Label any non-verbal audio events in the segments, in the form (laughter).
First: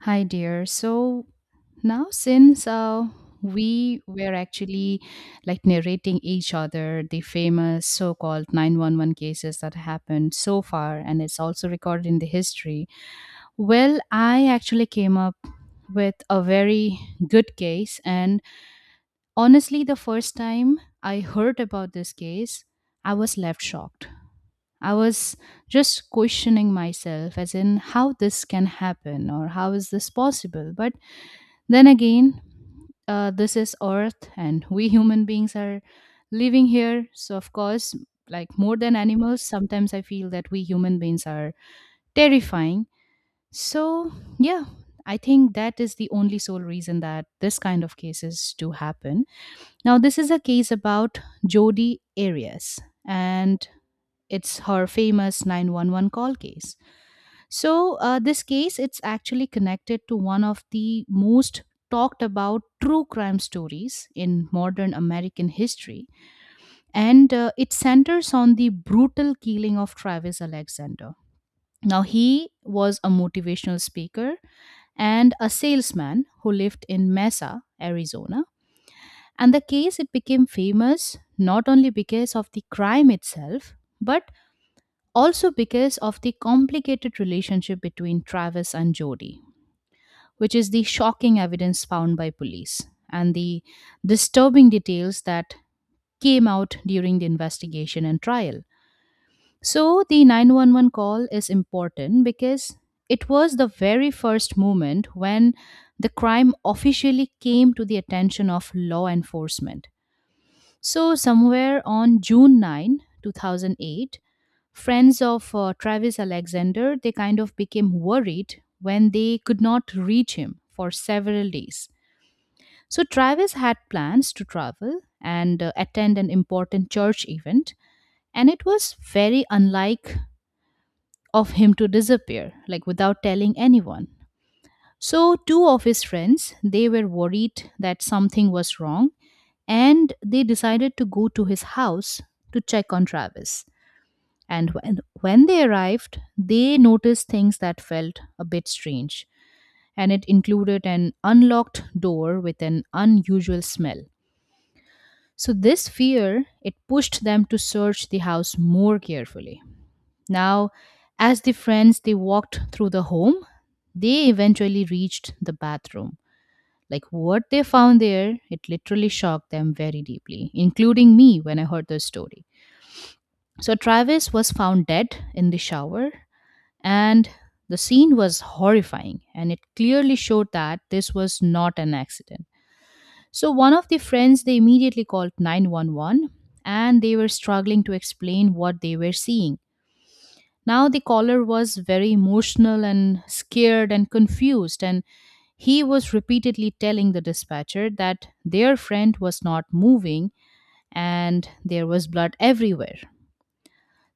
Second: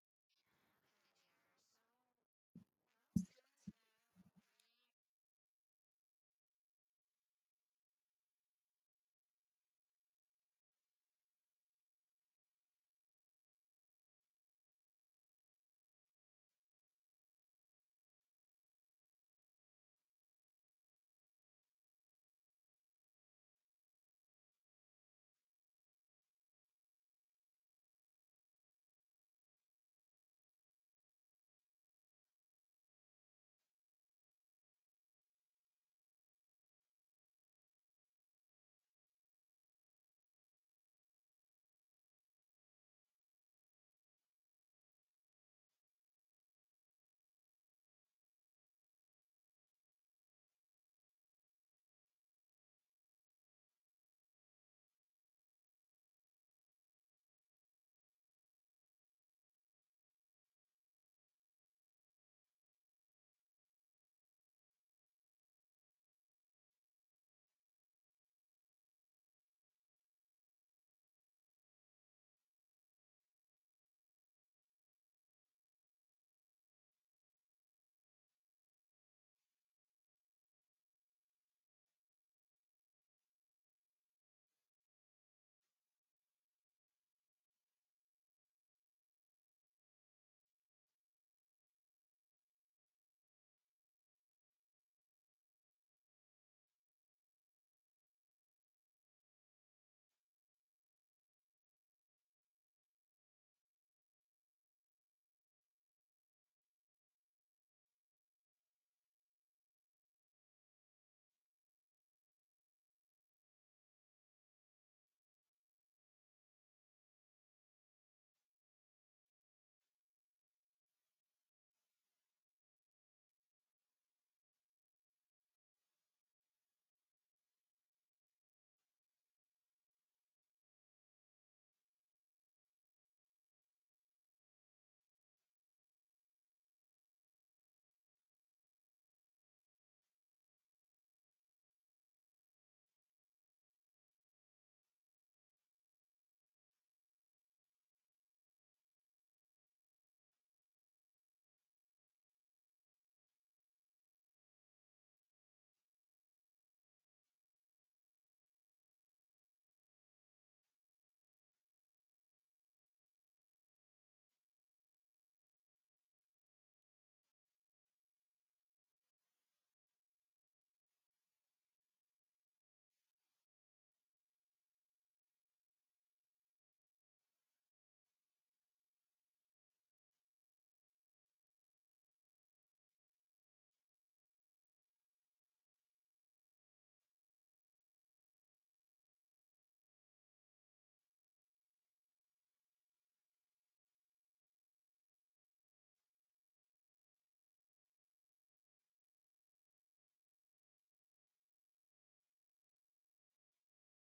Hi, dear. So now, since we were actually like narrating each other the famous so called 911 cases that happened so far, and it's also recorded in the history. Well, I actually came up with a very good case. And honestly, the first time I heard about this case, I was left shocked. I was just questioning myself as in how this can happen or how is this possible. But then again, this is Earth and we human beings are living here. So, of course, like more than animals, sometimes I feel that we human beings are terrifying. So, yeah, I think that is the only sole reason that this kind of cases do happen. Now, this is a case about Jodi Arias, and it's her famous 911 call case. So, this case it's actually connected to one of the most talked about true crime stories in modern American history, and it centers on the brutal killing of Travis Alexander. Now, he was a motivational speaker and a salesman who lived in Mesa, Arizona, and the case it became famous not only because of the crime itself, but also because of the complicated relationship between Travis and Jody, which is the shocking evidence found by police and the disturbing details that came out during the investigation and trial. So the 911 call is important because it was the very first moment when the crime officially came to the attention of law enforcement. So, somewhere on June 9, 2008, friends of Travis Alexander, they kind of became worried when they could not reach him for several days. So, Travis had plans to travel and attend an important church event, and it was very unlike of him to disappear like without telling anyone. So, two of his friends, they were worried that something was wrong and they decided to go to his house to check on Travis. And when they arrived, they noticed things that felt a bit strange, and it included an unlocked door with an unusual smell. So this fear, it pushed them to search the house more carefully. Now, as the friends they walked through the home, they eventually reached the bathroom, like what they found there, it literally shocked them very deeply, including me when I heard the story. So Travis was found dead in the shower, and the scene was horrifying, and it clearly showed that this was not an accident. So one of the friends they immediately called 911 and they were struggling to explain what they were seeing. Now the caller was very emotional and scared and confused, and he was repeatedly telling the dispatcher that their friend was not moving and there was blood everywhere.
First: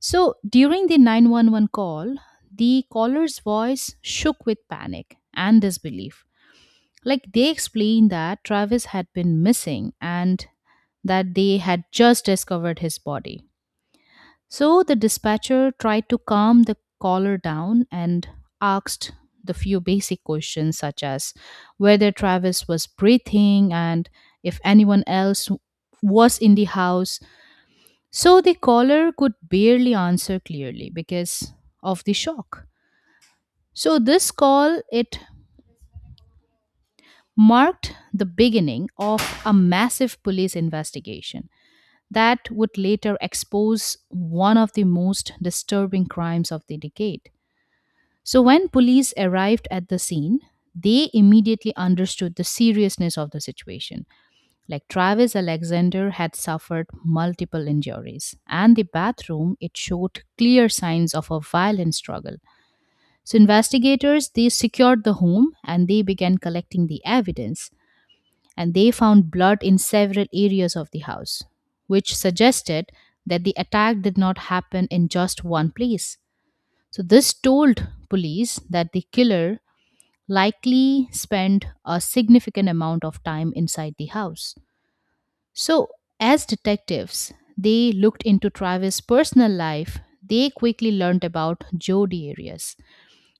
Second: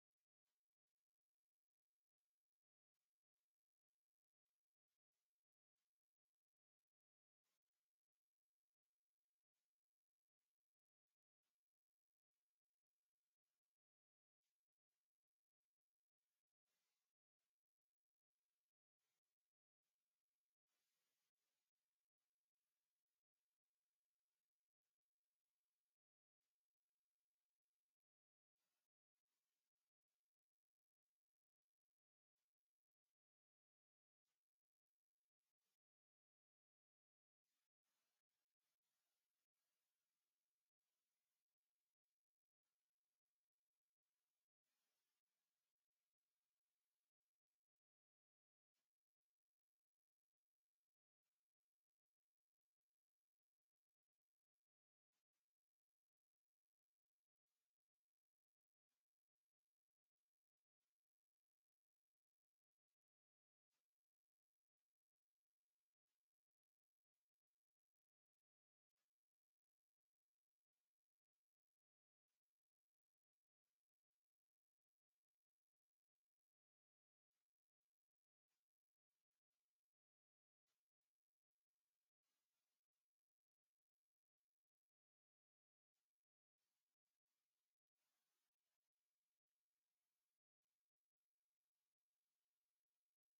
So during the 911 call, the caller's voice shook with panic and disbelief. Like they explained that Travis had been missing and that they had just discovered his body. So the dispatcher tried to calm the caller down and asked the few basic questions, such as whether Travis was breathing and if anyone else was in the house. So the caller could barely answer clearly because of the shock. So this call it marked the beginning of a massive police investigation that would later expose one of the most disturbing crimes of the decade. So, when police arrived at the scene, they immediately understood the seriousness of the situation. Like Travis Alexander had suffered multiple injuries, and the bathroom it showed clear signs of a violent struggle. So investigators they secured the home and they began collecting the evidence and they found blood in several areas of the house, which suggested that the attack did not happen in just one place. So this told police that the killer likely spend a significant amount of time inside the house. So, as detectives, they looked into Travis' personal life. They quickly learned about Jodi Arias.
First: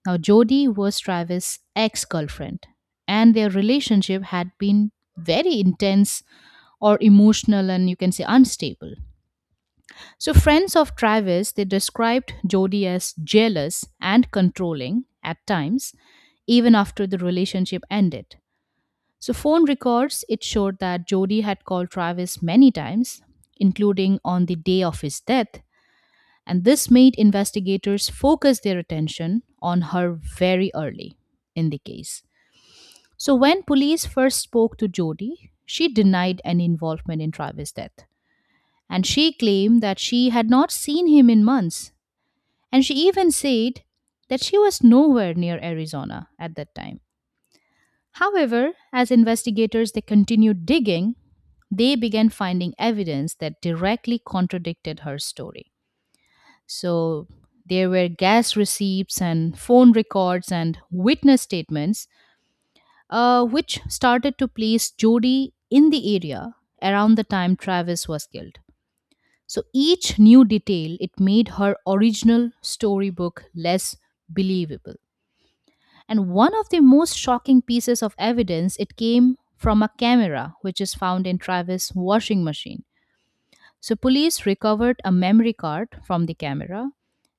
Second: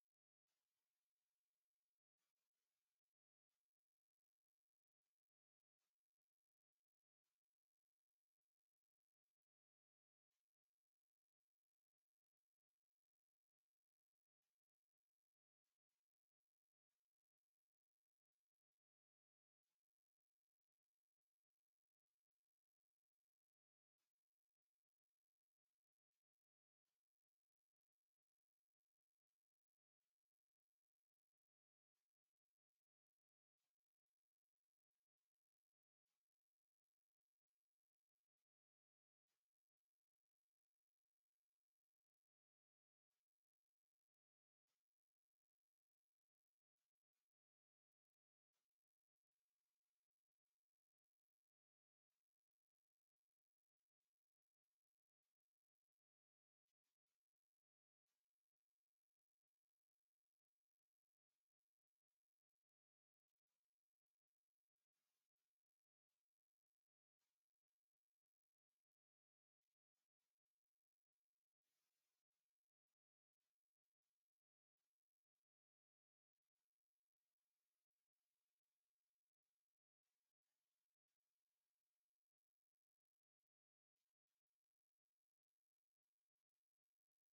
Now, Jodi was Travis' ex girlfriend, and their relationship had been very intense or emotional and you can say unstable. So friends of Travis they described Jodi as jealous and controlling at times even after the relationship ended. So, phone records, it showed that Jody had called Travis many times, including on the day of his death, and this made investigators focus their attention on her very early in the case. So, when police first spoke to Jody, she denied any involvement in Travis' death, and she claimed that she had not seen him in months. And she even said that she was nowhere near Arizona at that time. However, as investigators they continued digging, they began finding evidence that directly contradicted her story. So there were gas receipts and phone records and witness statements, which started to place Jody in the area around the time Travis was killed. So each new detail it made her original storybook less believable. And one of the most shocking pieces of evidence, it came from a camera which is found in Travis' washing machine. So police recovered a memory card from the camera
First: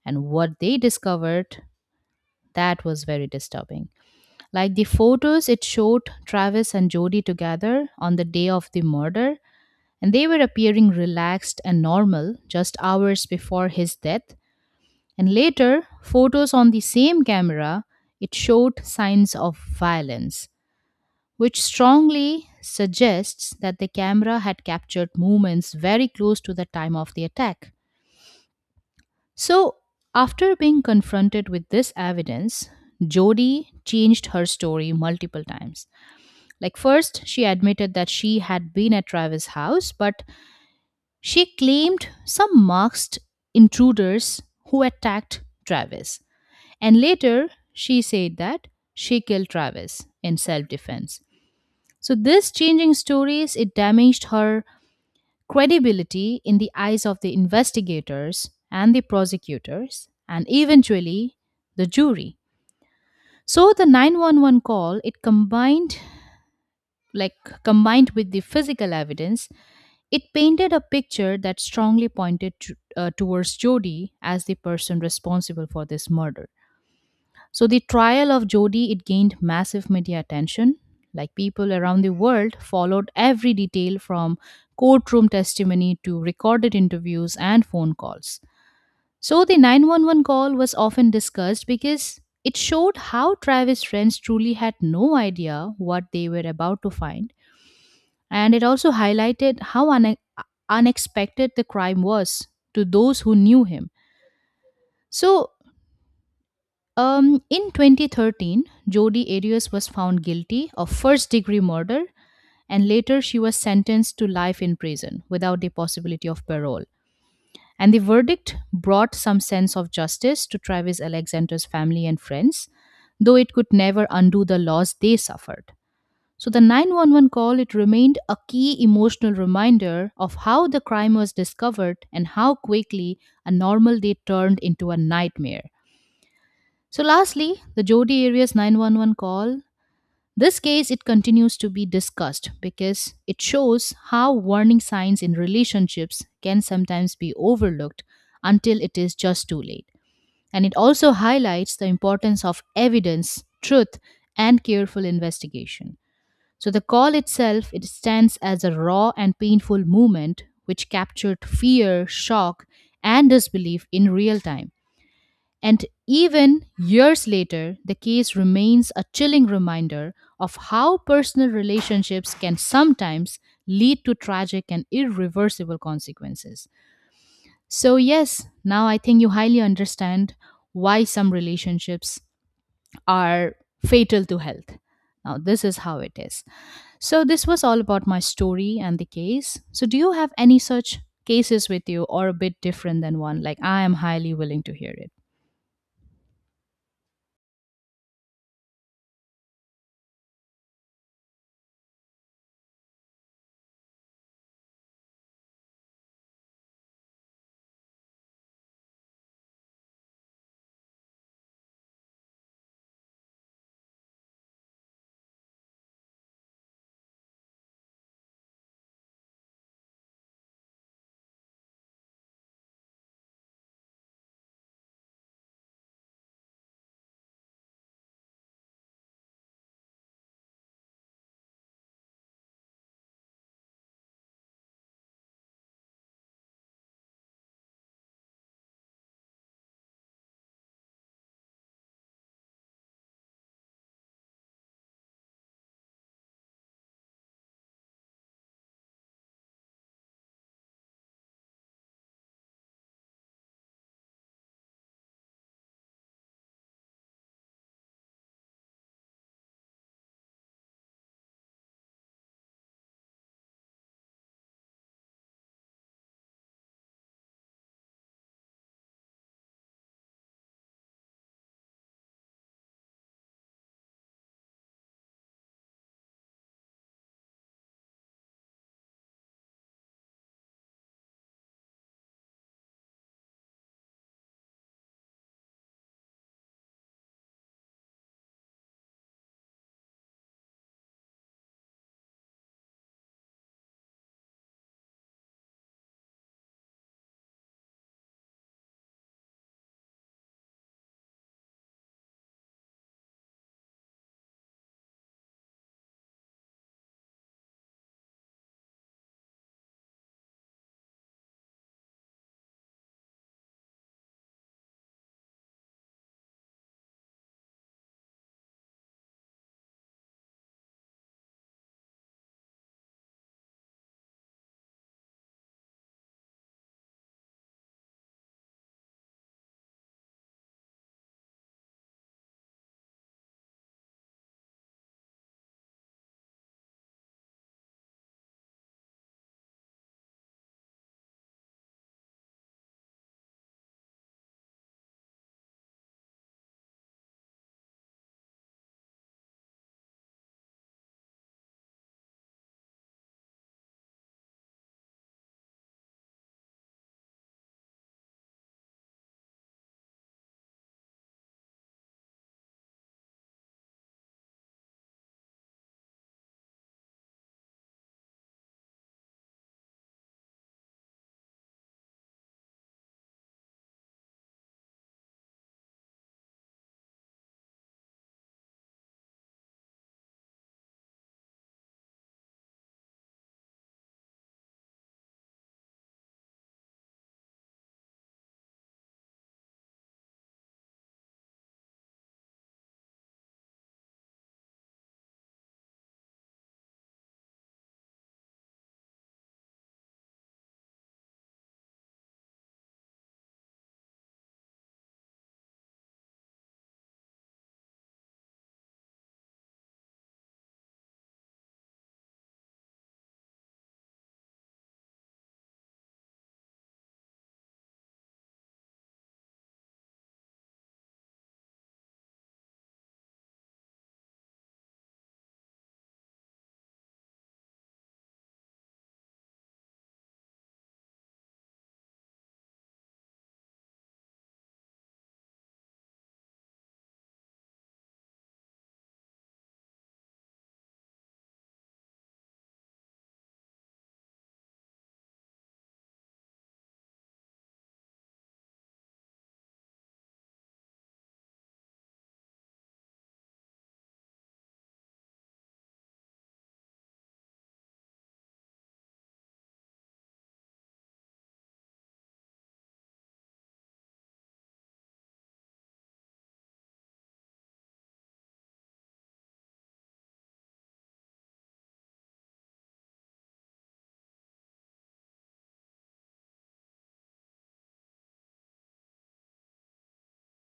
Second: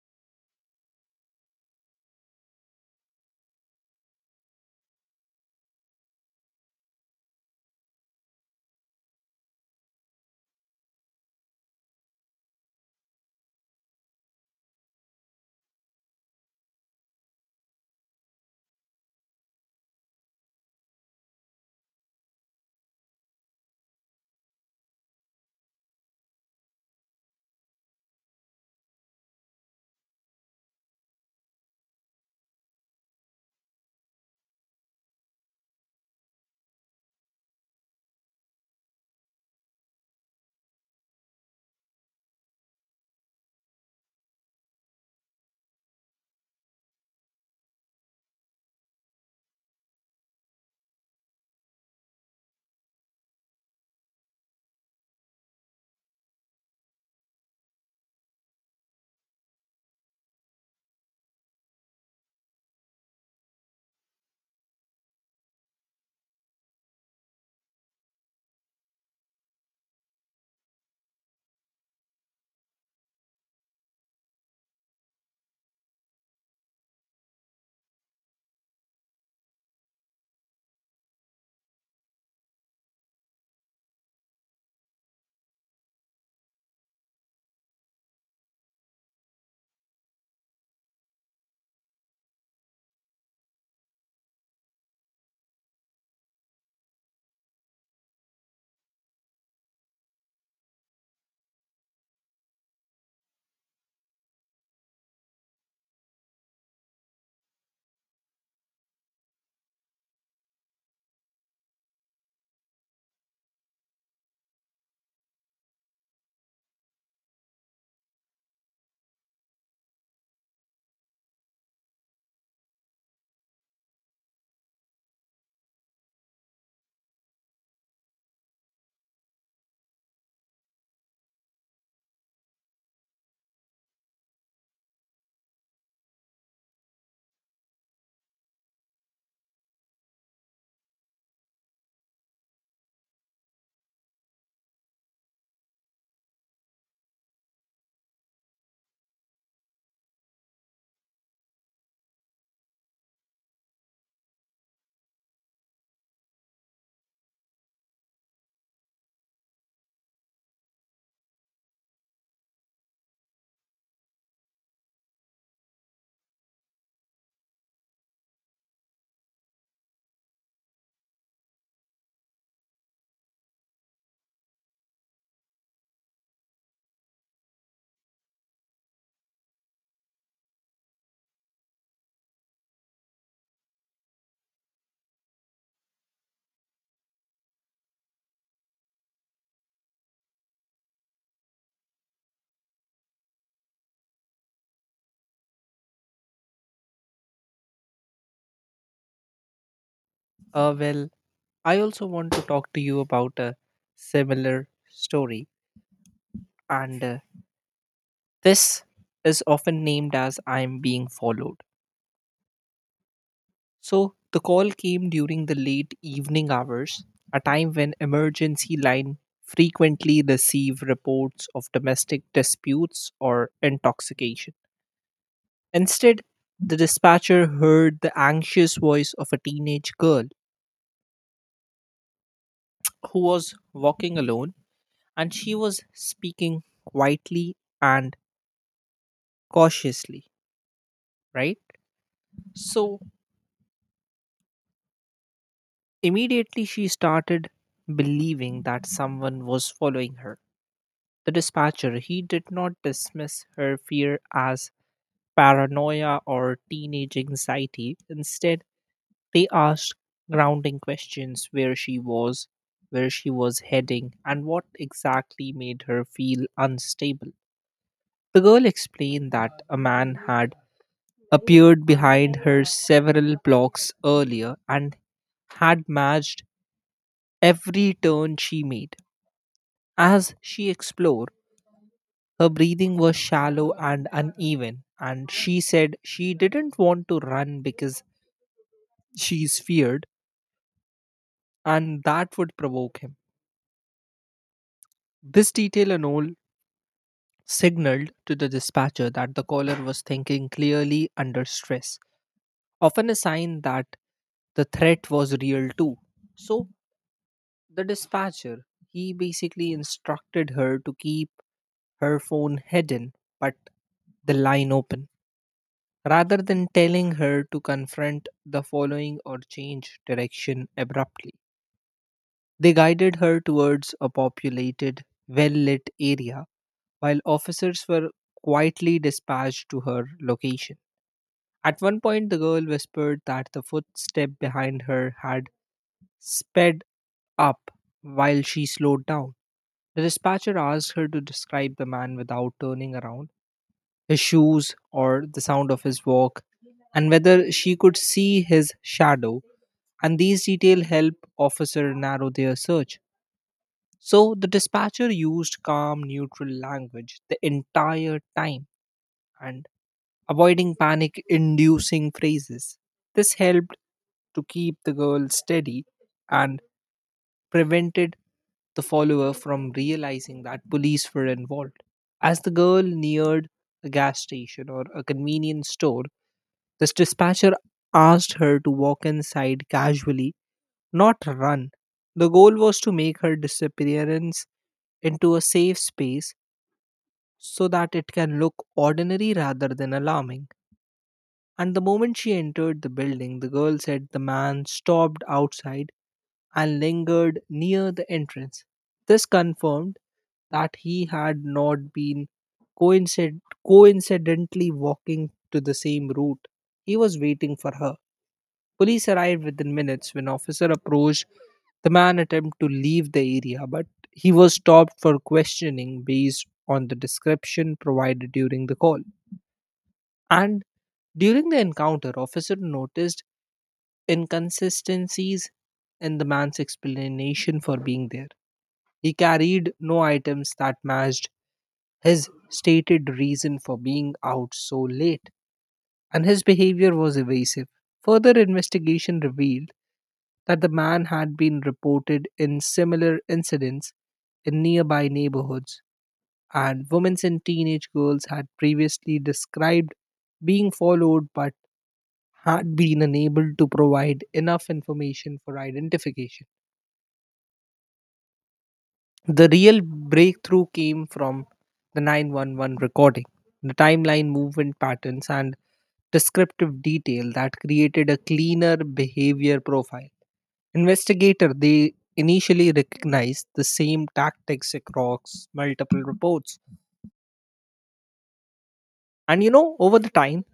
and what they discovered that was very disturbing. Like the photos it showed Travis and Jody together on the day of the murder and they were appearing relaxed and normal just hours before his death. And later, photos on the same camera it showed signs of violence which strongly suggests that the camera had captured movements very close to the time of the attack. So, after being confronted with this evidence, Jodi changed her story multiple times. Like, first, she admitted that she had been at Travis' house, but she claimed some masked intruders who attacked Travis. And later, she said that she killed Travis in self defense. So this changing stories it damaged her credibility in the eyes of the investigators and the prosecutors and eventually the jury. So the 911 call it combined, like combined with the physical evidence, it painted a picture that strongly pointed to, towards Jody as the person responsible for this murder. So the trial of Jodi it gained massive media attention. Like people around the world followed every detail from courtroom testimony to recorded interviews and phone calls. So the 911 call was often discussed because it showed how Travis friends truly had no idea what they were about to find, and it also highlighted how unexpected the crime was to those who knew him. So in 2013, Jodi Arias was found guilty of first degree murder, and later she was sentenced to life in prison without the possibility of parole. And the verdict brought some sense of justice to Travis Alexander's family and friends, though it could never undo the loss they suffered. So the 911 call it remained a key emotional reminder of how the crime was discovered and how quickly a normal day turned into a nightmare. So lastly, the Jodi area's 911 call. This case it continues to be discussed because it shows how warning signs in relationships can sometimes be overlooked until it is just too late. And it also highlights the importance of evidence, truth, and careful investigation. So the call itself it stands as a raw and painful moment which captured fear, shock, and disbelief in real time, and even years later, the case remains a chilling reminder of how personal relationships can sometimes lead to tragic and irreversible consequences. So, yes, now I think you highly understand why some relationships are fatal to health. Now, this is how it is. So, this was all about my story and the case. So, do you have any such cases with you or a bit different than one? Like, I am highly willing to hear it. Uh, well, I also want to talk to you about a similar story, and this is often named as I'm being followed. So, the call came during the late evening hours, a time when emergency line frequently receive reports of domestic disputes or intoxication. Instead, the dispatcher heard the anxious voice of a teenage girl who was walking alone and she was speaking quietly and cautiously, right? So immediately she started believing that someone was following her. The dispatcher, he did not dismiss her fear as paranoia or teenage anxiety. Instead, they asked grounding questions where she was heading, and what exactly made her feel unstable. The girl explained that a man had appeared behind her several blocks earlier and had matched every turn she made. As she explored, her breathing was shallow and uneven, and she said she didn't want to run because she's feared and that would provoke him. This detail alone signaled to the dispatcher that the caller was thinking clearly under stress, often a sign that the threat was real too. So the dispatcher, he basically instructed her to keep her phone hidden but the line open rather than telling her to confront the following or change direction abruptly. They guided her towards a populated, well lit area while officers were quietly dispatched to her location. At one point, the girl whispered that the footstep behind her had sped up while she slowed down. The dispatcher asked her to describe the man without turning around, his shoes or the sound of his walk, and whether she could see his shadow, and these details help officer narrow their search. So the dispatcher used calm, neutral language the entire time and avoiding panic inducing phrases. This helped to keep the girl steady and prevented the follower from realizing that police were involved. As the girl neared a gas station or a convenience store, this dispatcher asked her to walk inside casually, not run. The goal was to make her disappearance into a safe space so that it can look ordinary rather than alarming. And the moment she entered the building, the girl said the man stopped outside and lingered near the entrance. This confirmed that he had not been coincid- coincidentally walking to the same route. He was waiting for her. Police arrived within minutes when officer approached. The man attempted to leave the area, but he was stopped for questioning based on the description provided during the call. And during the encounter, officer noticed inconsistencies in the man's explanation for being there. He carried no items that matched his stated reason for being out so late, and his behavior was evasive. Further investigation revealed that the man had been reported in similar incidents in nearby neighborhoods, and women and teenage girls had previously described being followed but had been unable to provide enough information for identification. The real breakthrough came from the 911 recording, the timeline movement patterns, and descriptive detail that created a cleaner behavior profile. Investigator they initially recognized the same tactics across multiple reports. And you know, over the time,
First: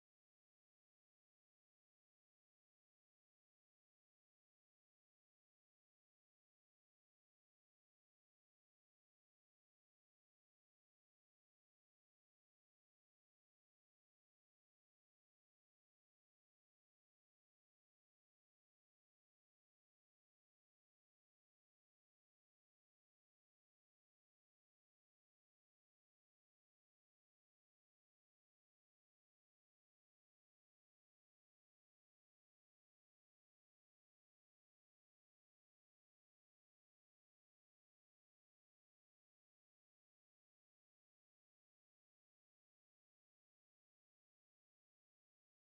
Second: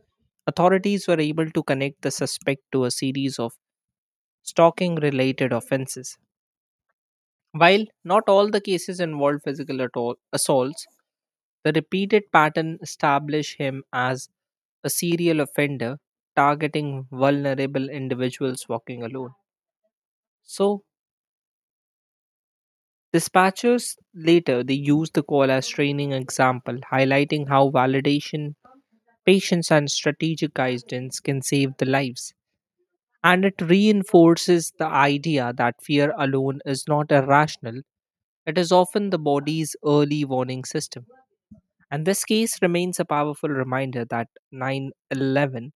authorities were able to connect the suspect to a series of stalking related offenses. While not all the cases involved physical assaults, the repeated pattern established him as a serial offender targeting vulnerable individuals walking alone. So, dispatchers later they used the call as training example, highlighting how validation, patience, and strategic guidance can save the lives. And it reinforces the idea that fear alone is not irrational. It is often the body's early warning system. And this case remains a powerful reminder that 911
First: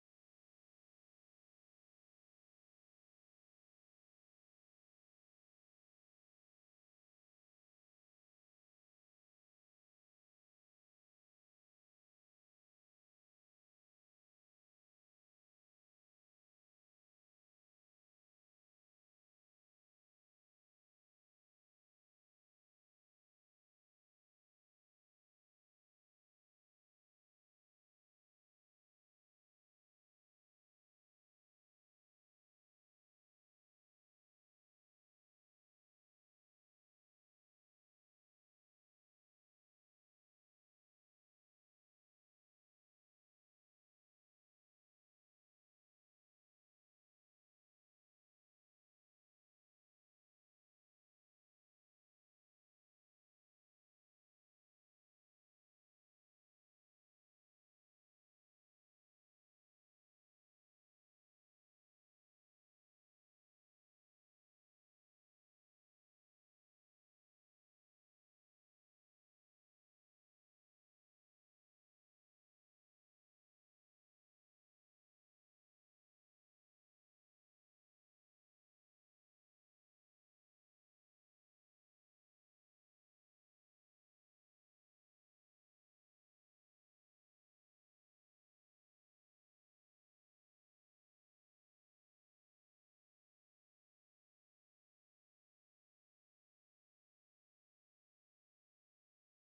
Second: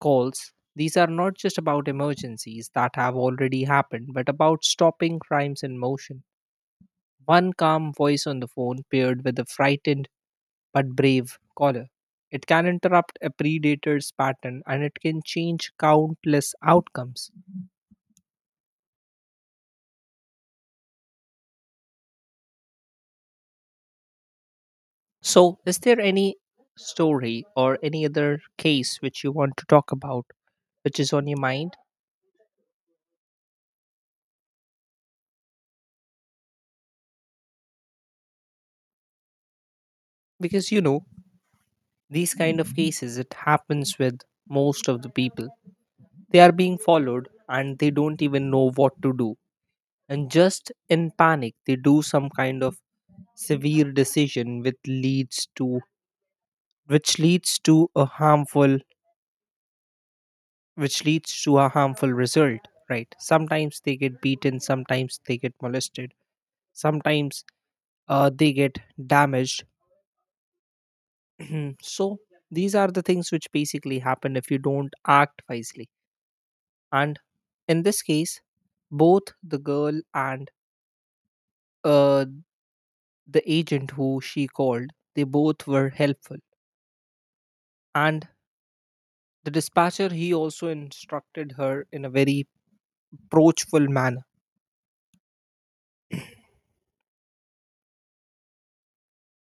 calls, these are not just about emergencies that have already happened, but about stopping crimes in motion. One calm voice on the phone paired with a frightened but brave caller. It can interrupt a predator's pattern and it can change countless outcomes. So, is there any story or any other case which you want to talk about which is on your mind? Because you know, these kind of cases it happens with most of the people. They are being followed and they don't even know what to do. And just in panic, they do some kind of severe decision which leads to a harmful which leads to a harmful result, right? Sometimes they get beaten, sometimes they get molested, sometimes they get damaged. (clears throat) So these are the things which basically happen if you don't act wisely, and in this case both the girl and uh, the agent who she called, they both were helpful, and the dispatcher he also instructed her in a very reproachful manner.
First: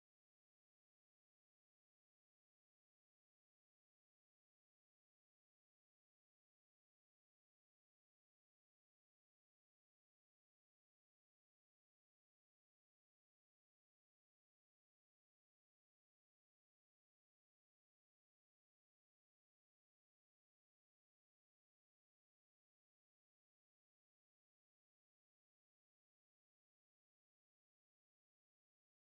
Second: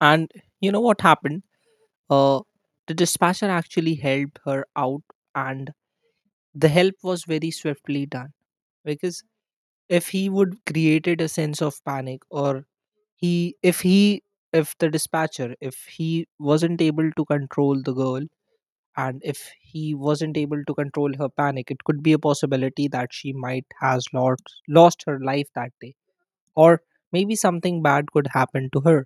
And you know what happened? Uh, the dispatcher actually helped her out, and the help was very swiftly done. Because if he would created a sense of panic, or he, if he, if the dispatcher, if he wasn't able to control the girl, and if he wasn't able to control her panic, it could be a possibility that she might has lost her life that day, or maybe something bad could happen to her.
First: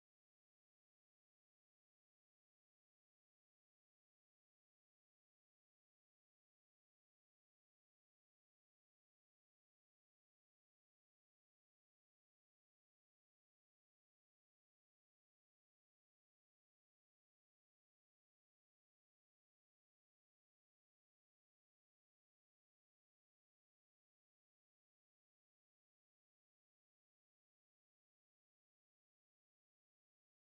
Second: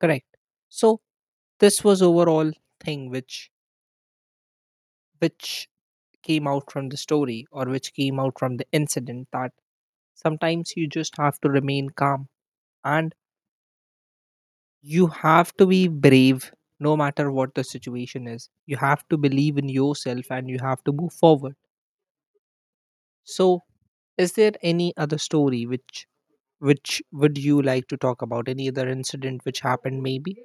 Correct. So this was overall thing which came out from the story or which came out from the incident that sometimes you just have to remain calm and you have to be brave no matter what the situation is. You have to believe in yourself and you have to move forward. So is there any other story which would you like to talk about, any other incident which happened maybe?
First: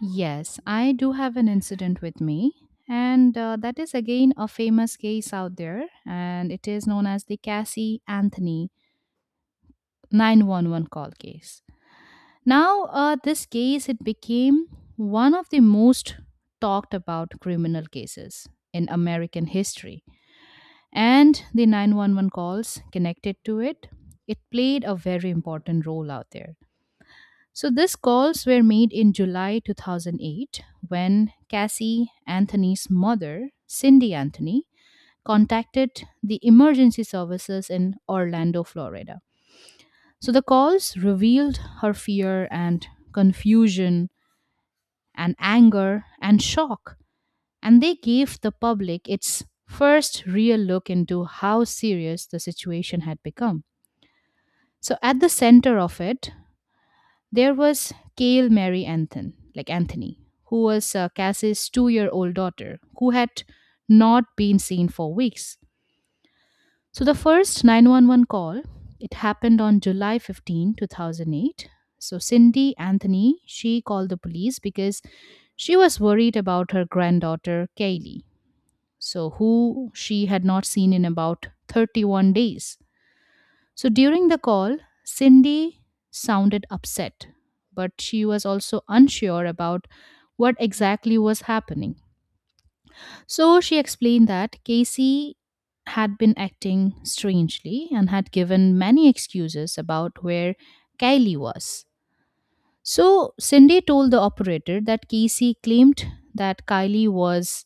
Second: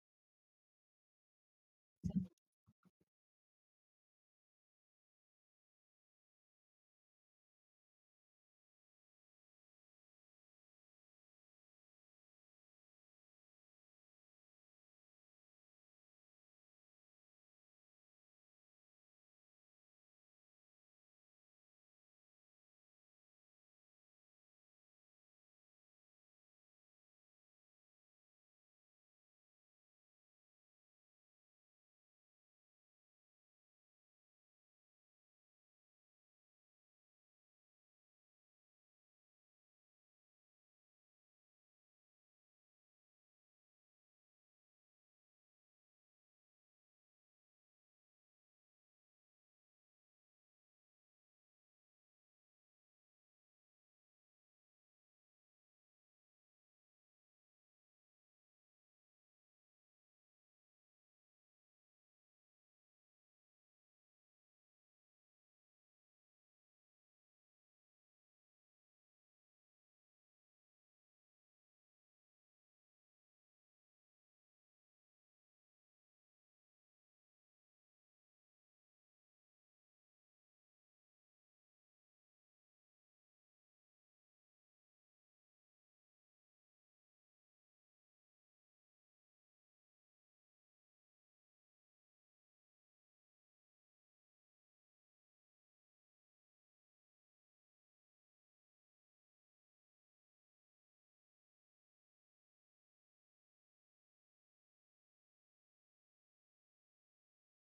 Yes, I do have an incident with me, and that is again a famous case out there, and it is known as the Cassie Anthony 911 call case. Now, this case it became one of the most talked about criminal cases in American history, and the 911 calls connected to it, it played a very important role out there. So these calls were made in July 2008 when Cassie Anthony's mother, Cindy Anthony, contacted the emergency services in Orlando, Florida. So the calls revealed her fear and confusion and anger and shock, and they gave the public its first real look into how serious the situation had become. So, at the center of it there was Cale Mary Anthon, like Anthony, who was Cass's 2-year old daughter, who had not been seen for weeks. So the first 911 call, it happened on July 15, two 2008. So Cindy Anthony, she called the police because she was worried about her granddaughter Kaylee, so who she had not seen in about 31 days. So during the call, Cindy sounded upset, but she was also unsure about what exactly was happening. So she explained that Casey had been acting strangely and had given many excuses about where Kylie was. So Cindy told the operator that Casey claimed that Kylie was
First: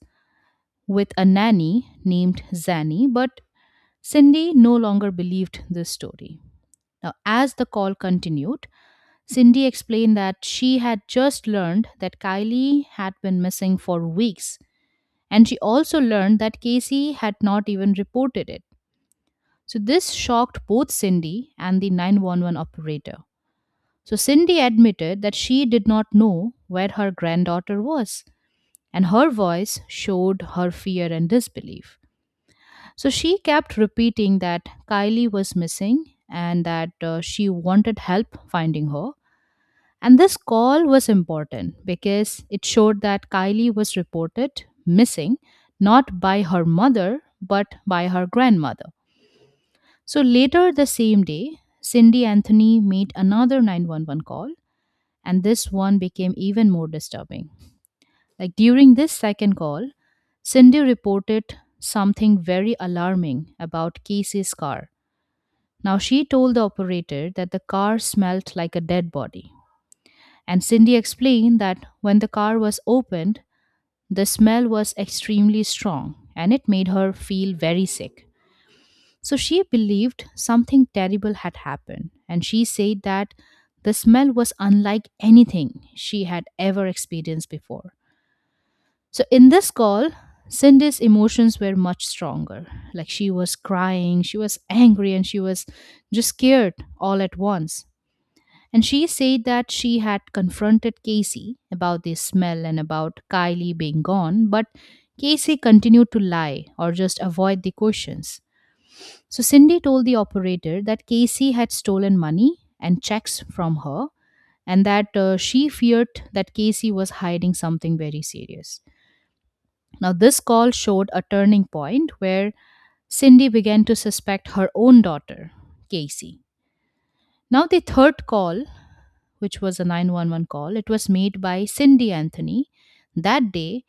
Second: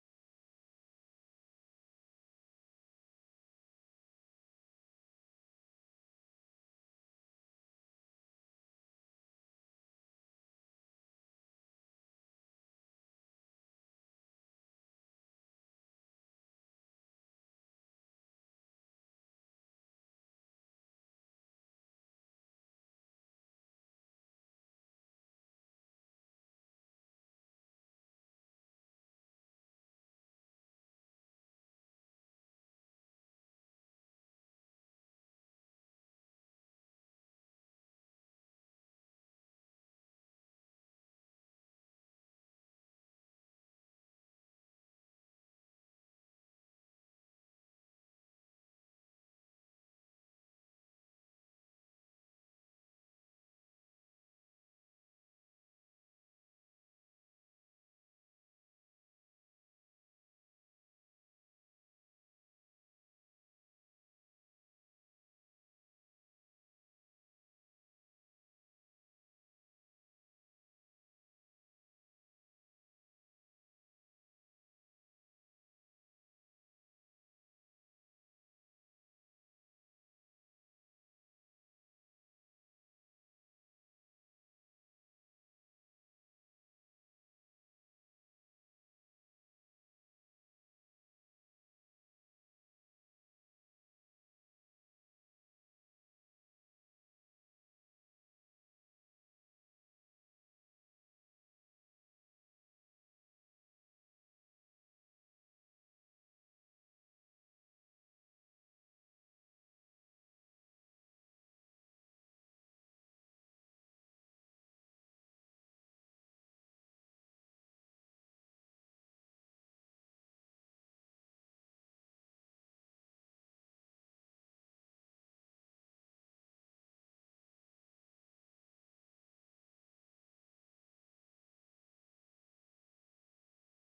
with a nanny named Zanny, but Cindy no longer believed this story. Now, as the call continued, Cindy explained that she had just learned that Kylie had been missing for weeks, and she also learned that Casey had not even reported it. So, this shocked both Cindy and the 911 operator. So, Cindy admitted that she did not know where her granddaughter was, and her voice showed her fear and disbelief. So, she kept repeating that Kylie was missing and that she wanted help finding her. And this call was important because it showed that Kylie was reported missing not by her mother but by her grandmother. So later the same day, Cindy Anthony made another 911 call, and this one became even more disturbing. Like during this second call, Cindy reported something very alarming about Casey's car. Now, she told the operator that the car smelled like a dead body. And Cindy explained that when the car was opened, the smell was extremely strong and it made her feel very sick. So she believed something terrible had happened. And she said that the smell was unlike anything she had ever experienced before. So in this call, Cindy's emotions were much stronger. Like, she was crying, she was angry, and she was just scared all at once. And she said that she had confronted Casey about the smell and about Kylie being gone, but Casey continued to lie or just avoid the questions. So Cindy told the operator that Casey had stolen money and checks from her and that she feared that Casey was hiding something very serious. Now, this call showed a turning point where Cindy began to suspect her own daughter, Casey. Now, the third call, which was a 911 call, it was made by Cindy Anthony that day,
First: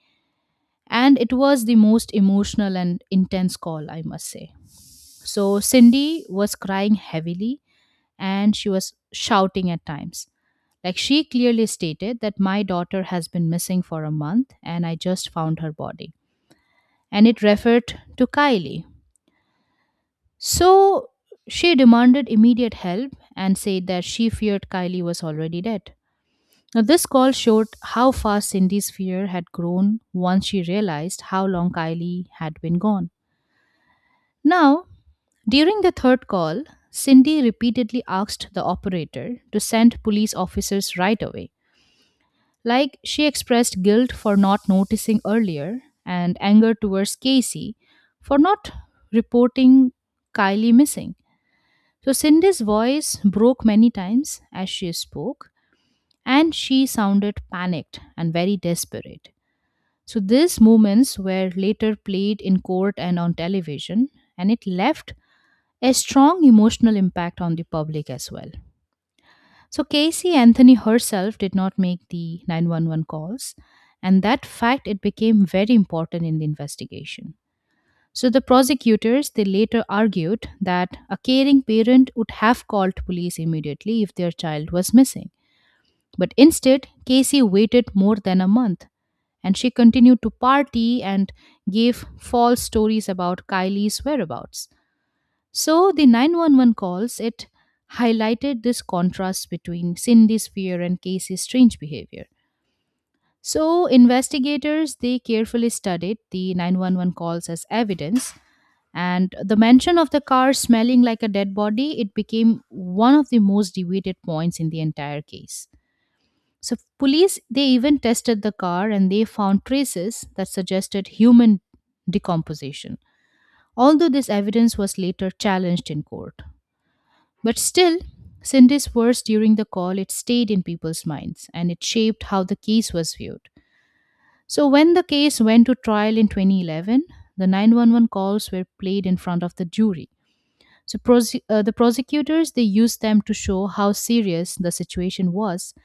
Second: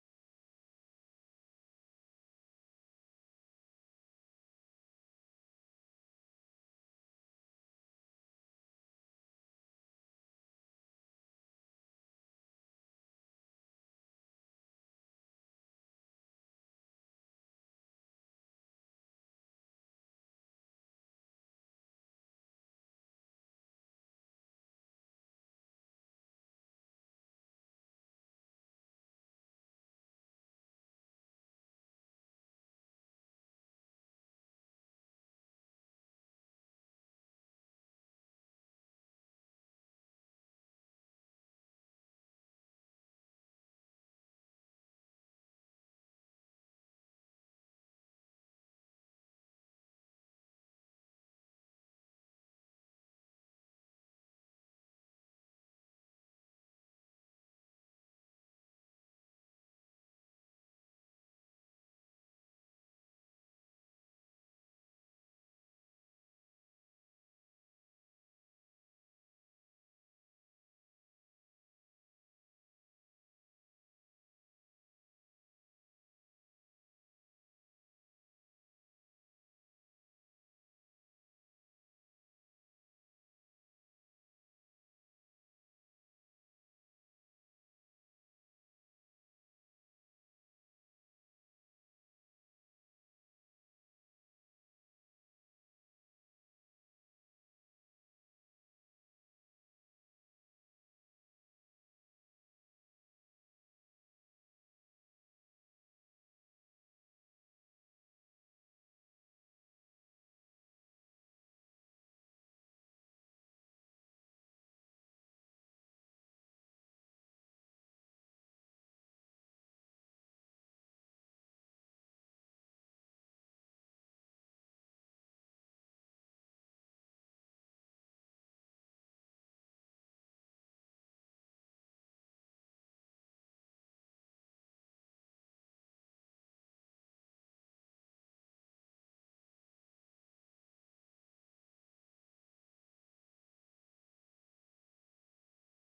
and it was the most emotional and intense call, I must say. So, Cindy was crying heavily and she was shouting at times. Like, she clearly stated that my daughter has been missing for a month and I just found her body. And it referred to Kylie. So, she demanded immediate help and said that she feared Kylie was already dead. Now, this call showed how fast Cindy's fear had grown once she realized how long Kylie had been gone. Now, during the third call, Cindy repeatedly asked the operator to send police officers right away. Like, she expressed guilt for not noticing earlier and anger towards Casey for not reporting Kylie missing. So, Cindy's voice broke many times as she spoke, and she sounded panicked and very desperate. So these movements were later played in court and on television, and it left a strong emotional impact on the public as well. So Casey Anthony herself did not make the 911 calls, and that fact, it became very important in the investigation. So the prosecutors they later argued that a caring parent would have called police immediately if their child was missing. But instead, Casey waited more than a month and she continued to party and gave false stories about Kylie's whereabouts. So the 911 calls, it highlighted this contrast between Cindy's fear and Casey's strange behavior. So investigators they carefully studied the 911 calls as evidence, and the mention of the car smelling like a dead body, it became one of the most debated points in the entire case. So police they even tested the car and they found traces that suggested human decomposition, although this evidence was later challenged in court. But still, Cindy's words during the call, it stayed in people's minds and it shaped how the case was viewed. So when the case went to trial in 2011, the 911 calls were played in front of the jury. So the prosecutors they used them to show how serious the situation was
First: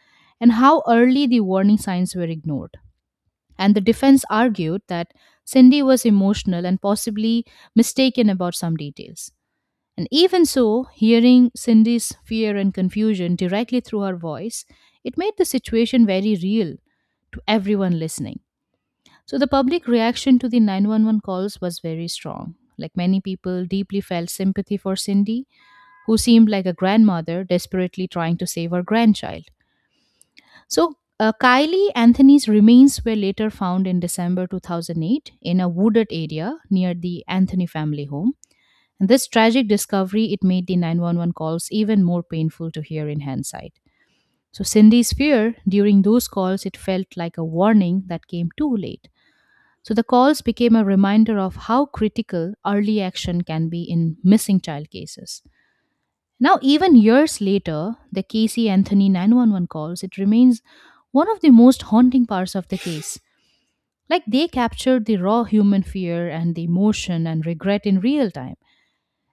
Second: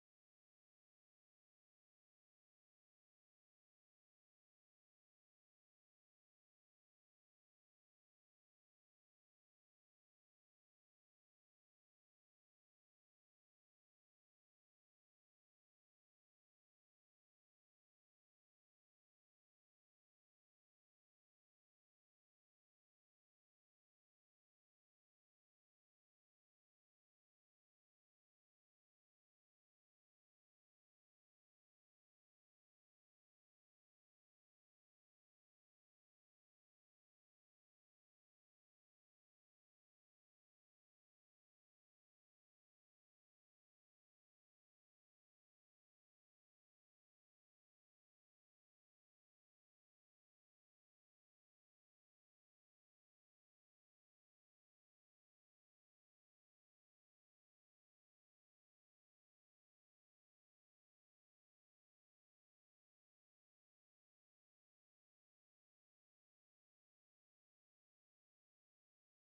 and how early the warning signs were ignored. And the defense argued that Cindy was emotional and possibly mistaken about some details. And even so, hearing Cindy's fear and confusion directly through her voice, it made the situation very real to everyone listening. So the public reaction to the 911 calls was very strong. Like, many people deeply felt sympathy for Cindy, who seemed like a grandmother desperately trying to save her grandchild. So, Kylie Anthony's remains were later found in December 2008 in a wooded area near the Anthony family home. And this tragic discovery, it made the 911 calls even more painful to hear in hindsight. So Cindy's fear during those calls, it felt like a warning that came too late. So the calls became a reminder of how critical early action can be in missing child cases. Now, even years later, the Casey Anthony 911 calls, it remains one of the most haunting parts of the case. Like, they captured the raw human fear and the emotion and regret in real time.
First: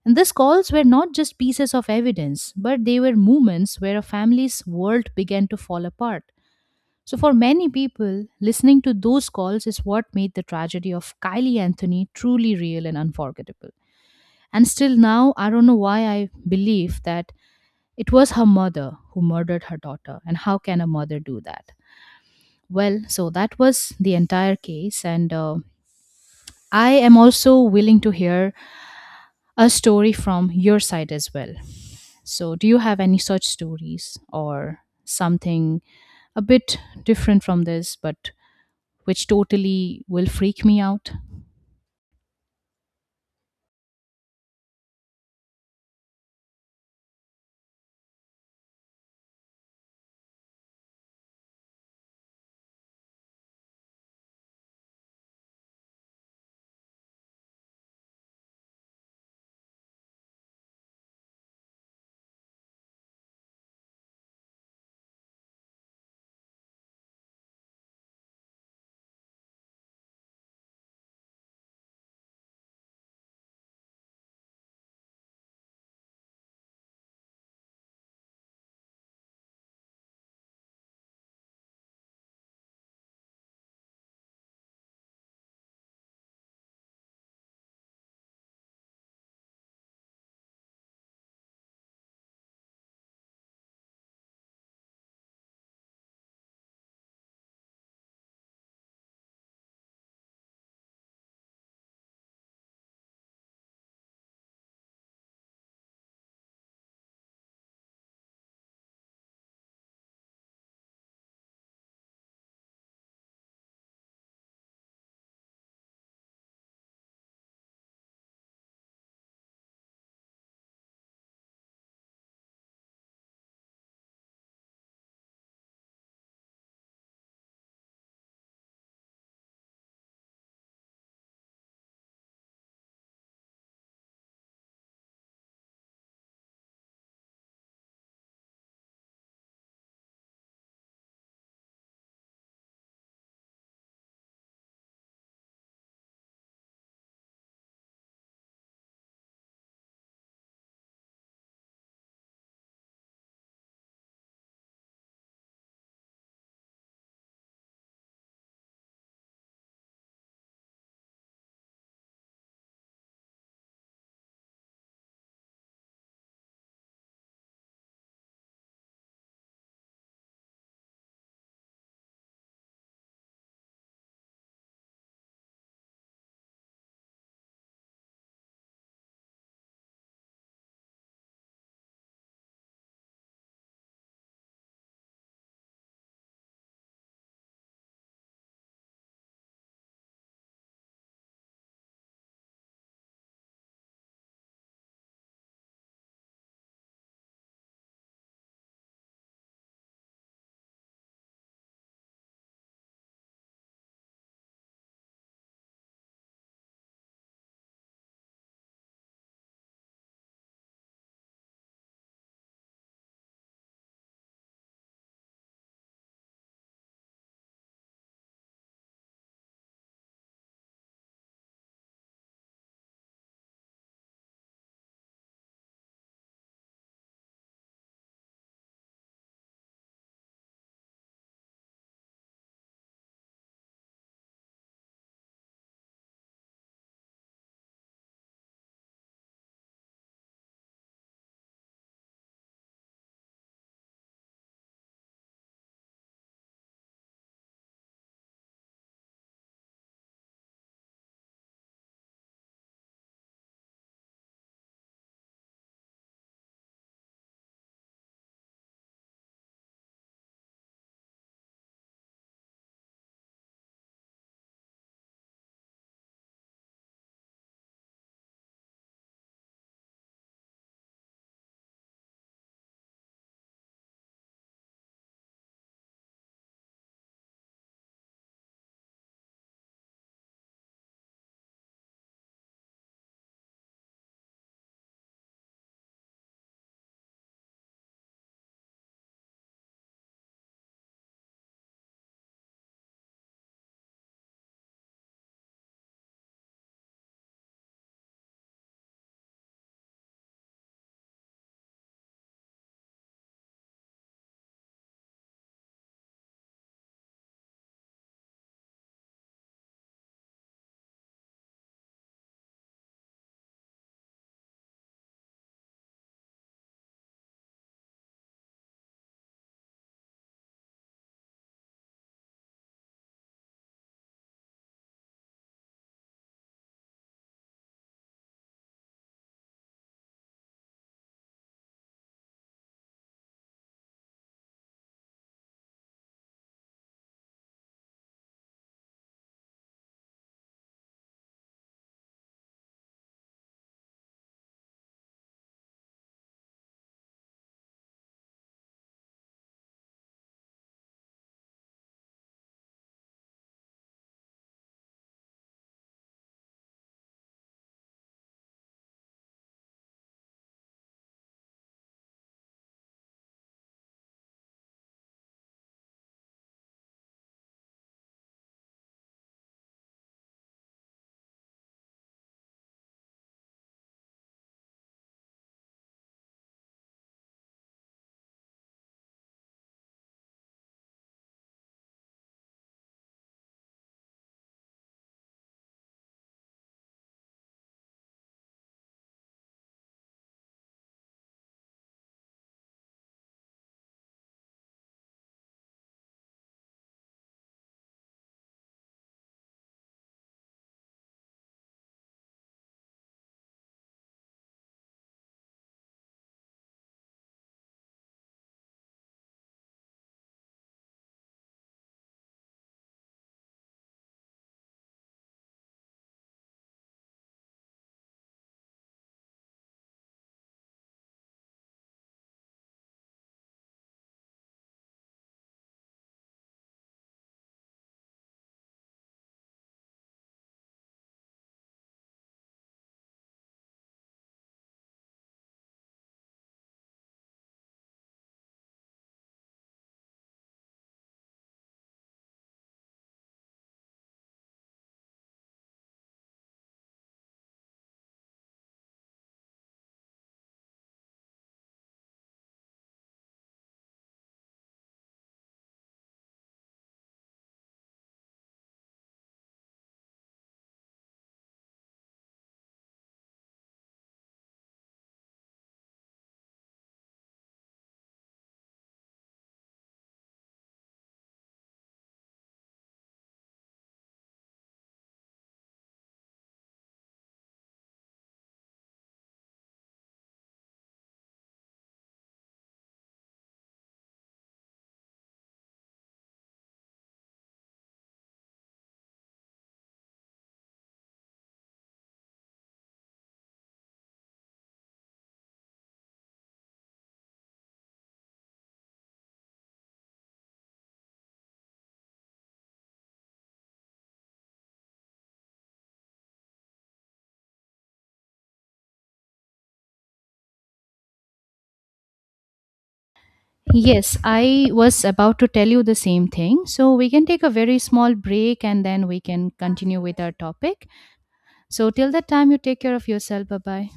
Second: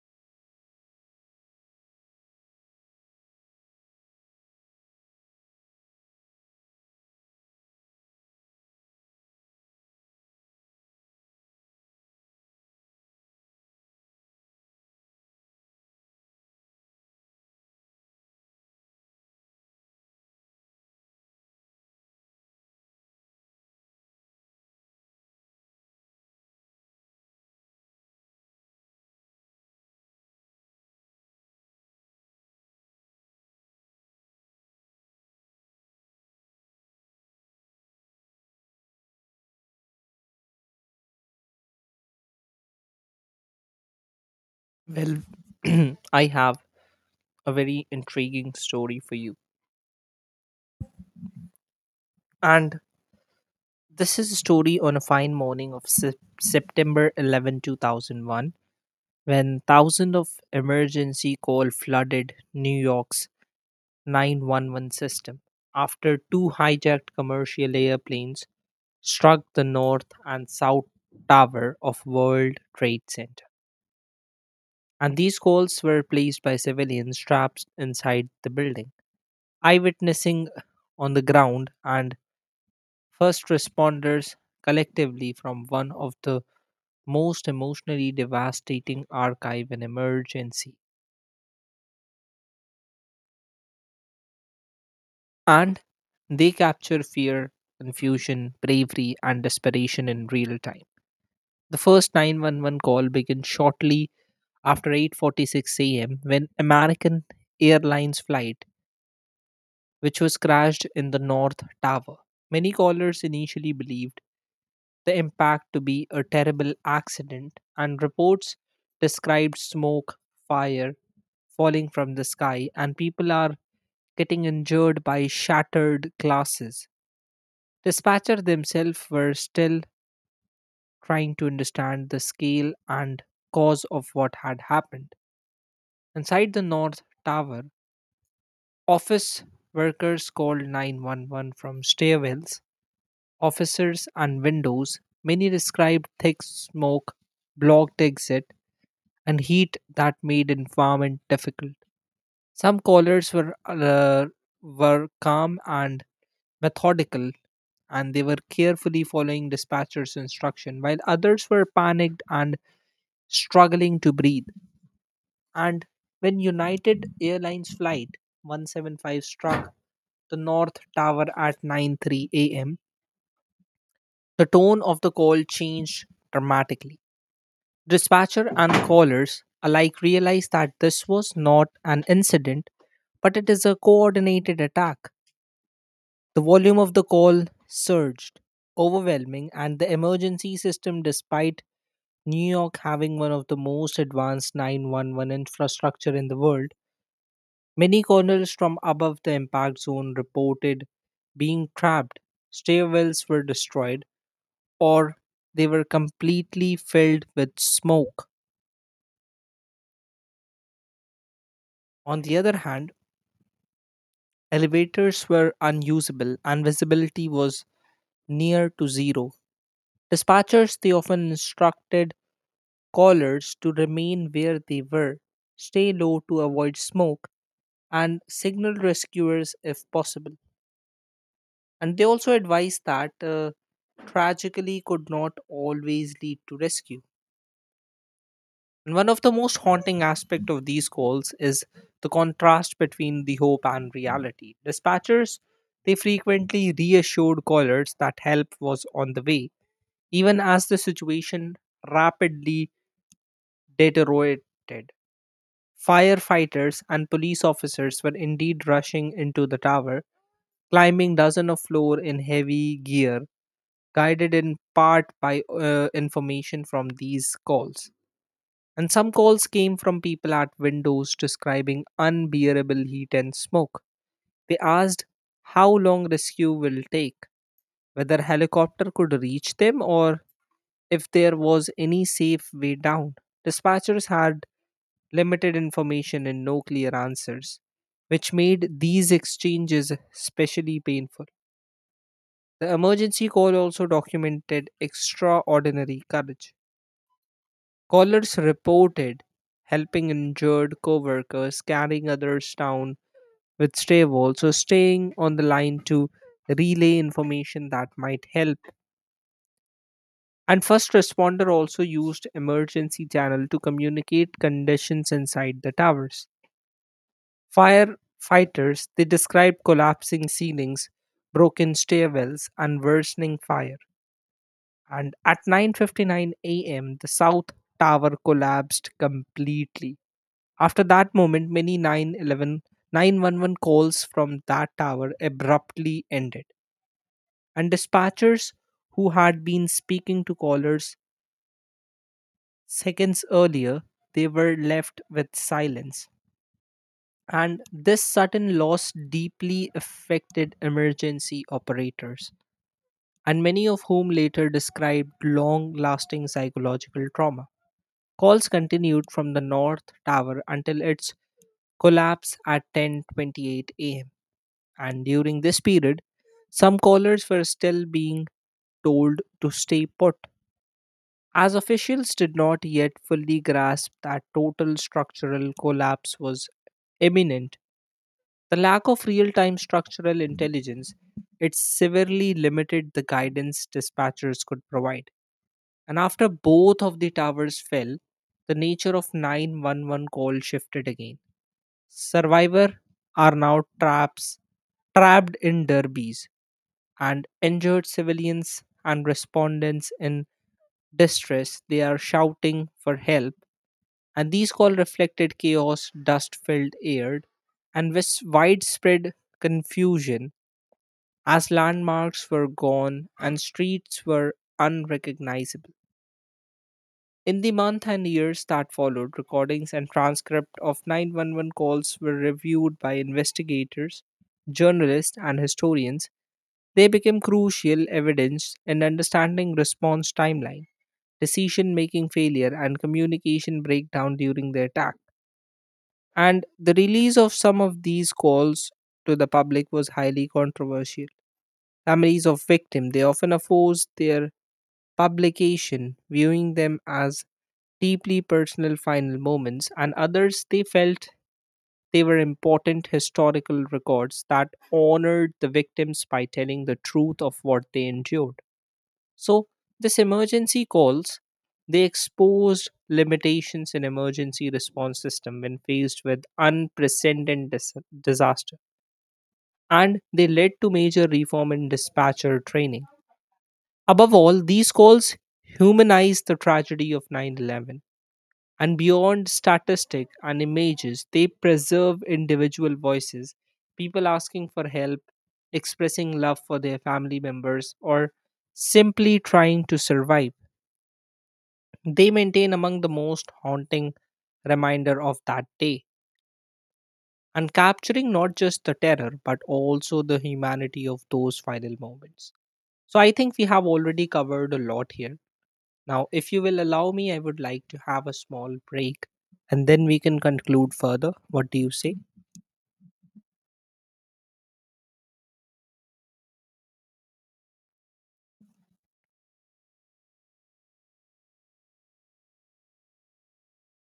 And these calls were not just pieces of evidence, but they were moments where a family's world began to fall apart. So, for many people, listening to those calls is what made the tragedy of Kylie Anthony truly real and unforgettable. And still now, I don't know why I believe that it was her mother who murdered her daughter, and how can a mother do that? Well, so that was the entire case, and I am also willing to hear a story from your side as well. So, do you have any such stories or something a bit different from this, but which totally will freak me out? Well, (clears throat) I have a very intriguing story for you, and this is a story on a fine morning of September 11, 2001, when thousands of emergency call flooded New York's 911 system after two hijacked commercial airplanes struck the north and south tower of World Trade Center. And these calls were placed by civilians trapped inside the building, eyewitnessing on the ground and first responders, collectively from one of the most emotionally devastating archive in emergency. And they capture fear, confusion, bravery, and desperation in real time. The first 911 call began shortly after 8:46 a.m. when American Airlines flight which was crashed in the North Tower. Many callers initially believed the impact to be a terrible accident and reports described smoke, fire, falling from the sky, and people are getting injured by shattered glasses. Dispatcher themselves were still trying to understand the scale and cause of what had happened. Inside the North Tower, office workers called 911 from stairwells, officers, and windows. Many described thick smoke, blocked exit, and heat that made environment difficult. Some callers were calm and methodical, and they were carefully following dispatcher's instruction, while others were panicked and struggling to breathe. And when United Airlines flight 175 struck the North Tower at nine three a.m., the tone of the call changed dramatically. Dispatcher and callers alike realized that this was not an incident, but it is a coordinated attack. The volume of the call surged, overwhelming, and the emergency system, despite New York having one of the most advanced 911 infrastructure in the world, many corners from above the impact zone reported being trapped. Stairwells were destroyed, or they were completely filled with smoke. On the other hand, elevators were unusable and visibility was near to zero. Dispatchers they often instructed callers to remain where they were, stay low to avoid smoke, and signal rescuers if possible. And they also advise that tragically could not always lead to rescue. And one of the most haunting aspect of these calls is the contrast between the hope and reality. Dispatchers they frequently reassured callers that help was on the way, even as the situation rapidly deteriorated. Firefighters and police officers were indeed rushing into the tower, climbing dozens of floors in heavy gear, guided in part by information from these calls. And some calls came from people at windows describing unbearable heat and smoke. They asked how long rescue will take, whether helicopter could reach them, or if there was any safe way down. Dispatchers had limited information, and no clear answers, which made these exchanges especially painful. The emergency call also documented extraordinary courage. Callers reported helping injured coworkers, carrying others down with stray walls, so staying on the line to relay information that might help. And first responder also used emergency channel to communicate conditions inside the towers. Firefighters they described collapsing ceilings, broken stairwells, and worsening fire. And at 9:59 a.m., the South Tower collapsed completely. After that moment, many 911 calls from that tower abruptly ended, and dispatchers who had been speaking to callers seconds earlier, they were left with silence. And this sudden loss deeply affected emergency operators, and many of whom later described long lasting psychological trauma. Calls continued from the North Tower until its collapse at 10:28 a.m. and during this period some callers were still being told to stay put as officials did not yet fully grasp that total structural collapse was imminent. The lack of real time structural intelligence, it severely limited the guidance dispatchers could provide. And after both of the towers fell, the nature of 911 call shifted again. Survivors are now traps, trapped in derbies, and injured civilians and respondents in distress. They are shouting for help, and these calls reflected chaos, dust filled air, and with widespread confusion as landmarks were gone and streets were unrecognizable. In the month and years that followed, recordings and transcript of 911 calls were reviewed by investigators, journalists, and historians. They became crucial evidence in understanding response timeline, decision making failure, and communication breakdown during the attack. And the release of some of these calls to the public was highly controversial. Families of victims, they often oppose their publication, viewing them as deeply personal final moments, and others they felt they were important historical records that honored the victims by telling the truth of what they endured. So, this emergency calls they exposed limitations in emergency response system when faced with unprecedented disaster, and they led to major reform in dispatcher training. Above all, these calls humanize the tragedy of 9/11. And beyond statistics and images, they preserve individual voices, people asking for help, expressing love for their family members, or simply trying to survive. They maintain among the most haunting reminder of that day and capturing not just the terror but also the humanity of those final moments. So I think we have already covered a lot here. Now, if you will allow me, I would like to have a small break and then we can conclude further. What do you say? Yes, I was about to tell you the same thing. So, we can take a very small break and then we can continue with our topic. So, till that time, you take care of yourself. Bye bye.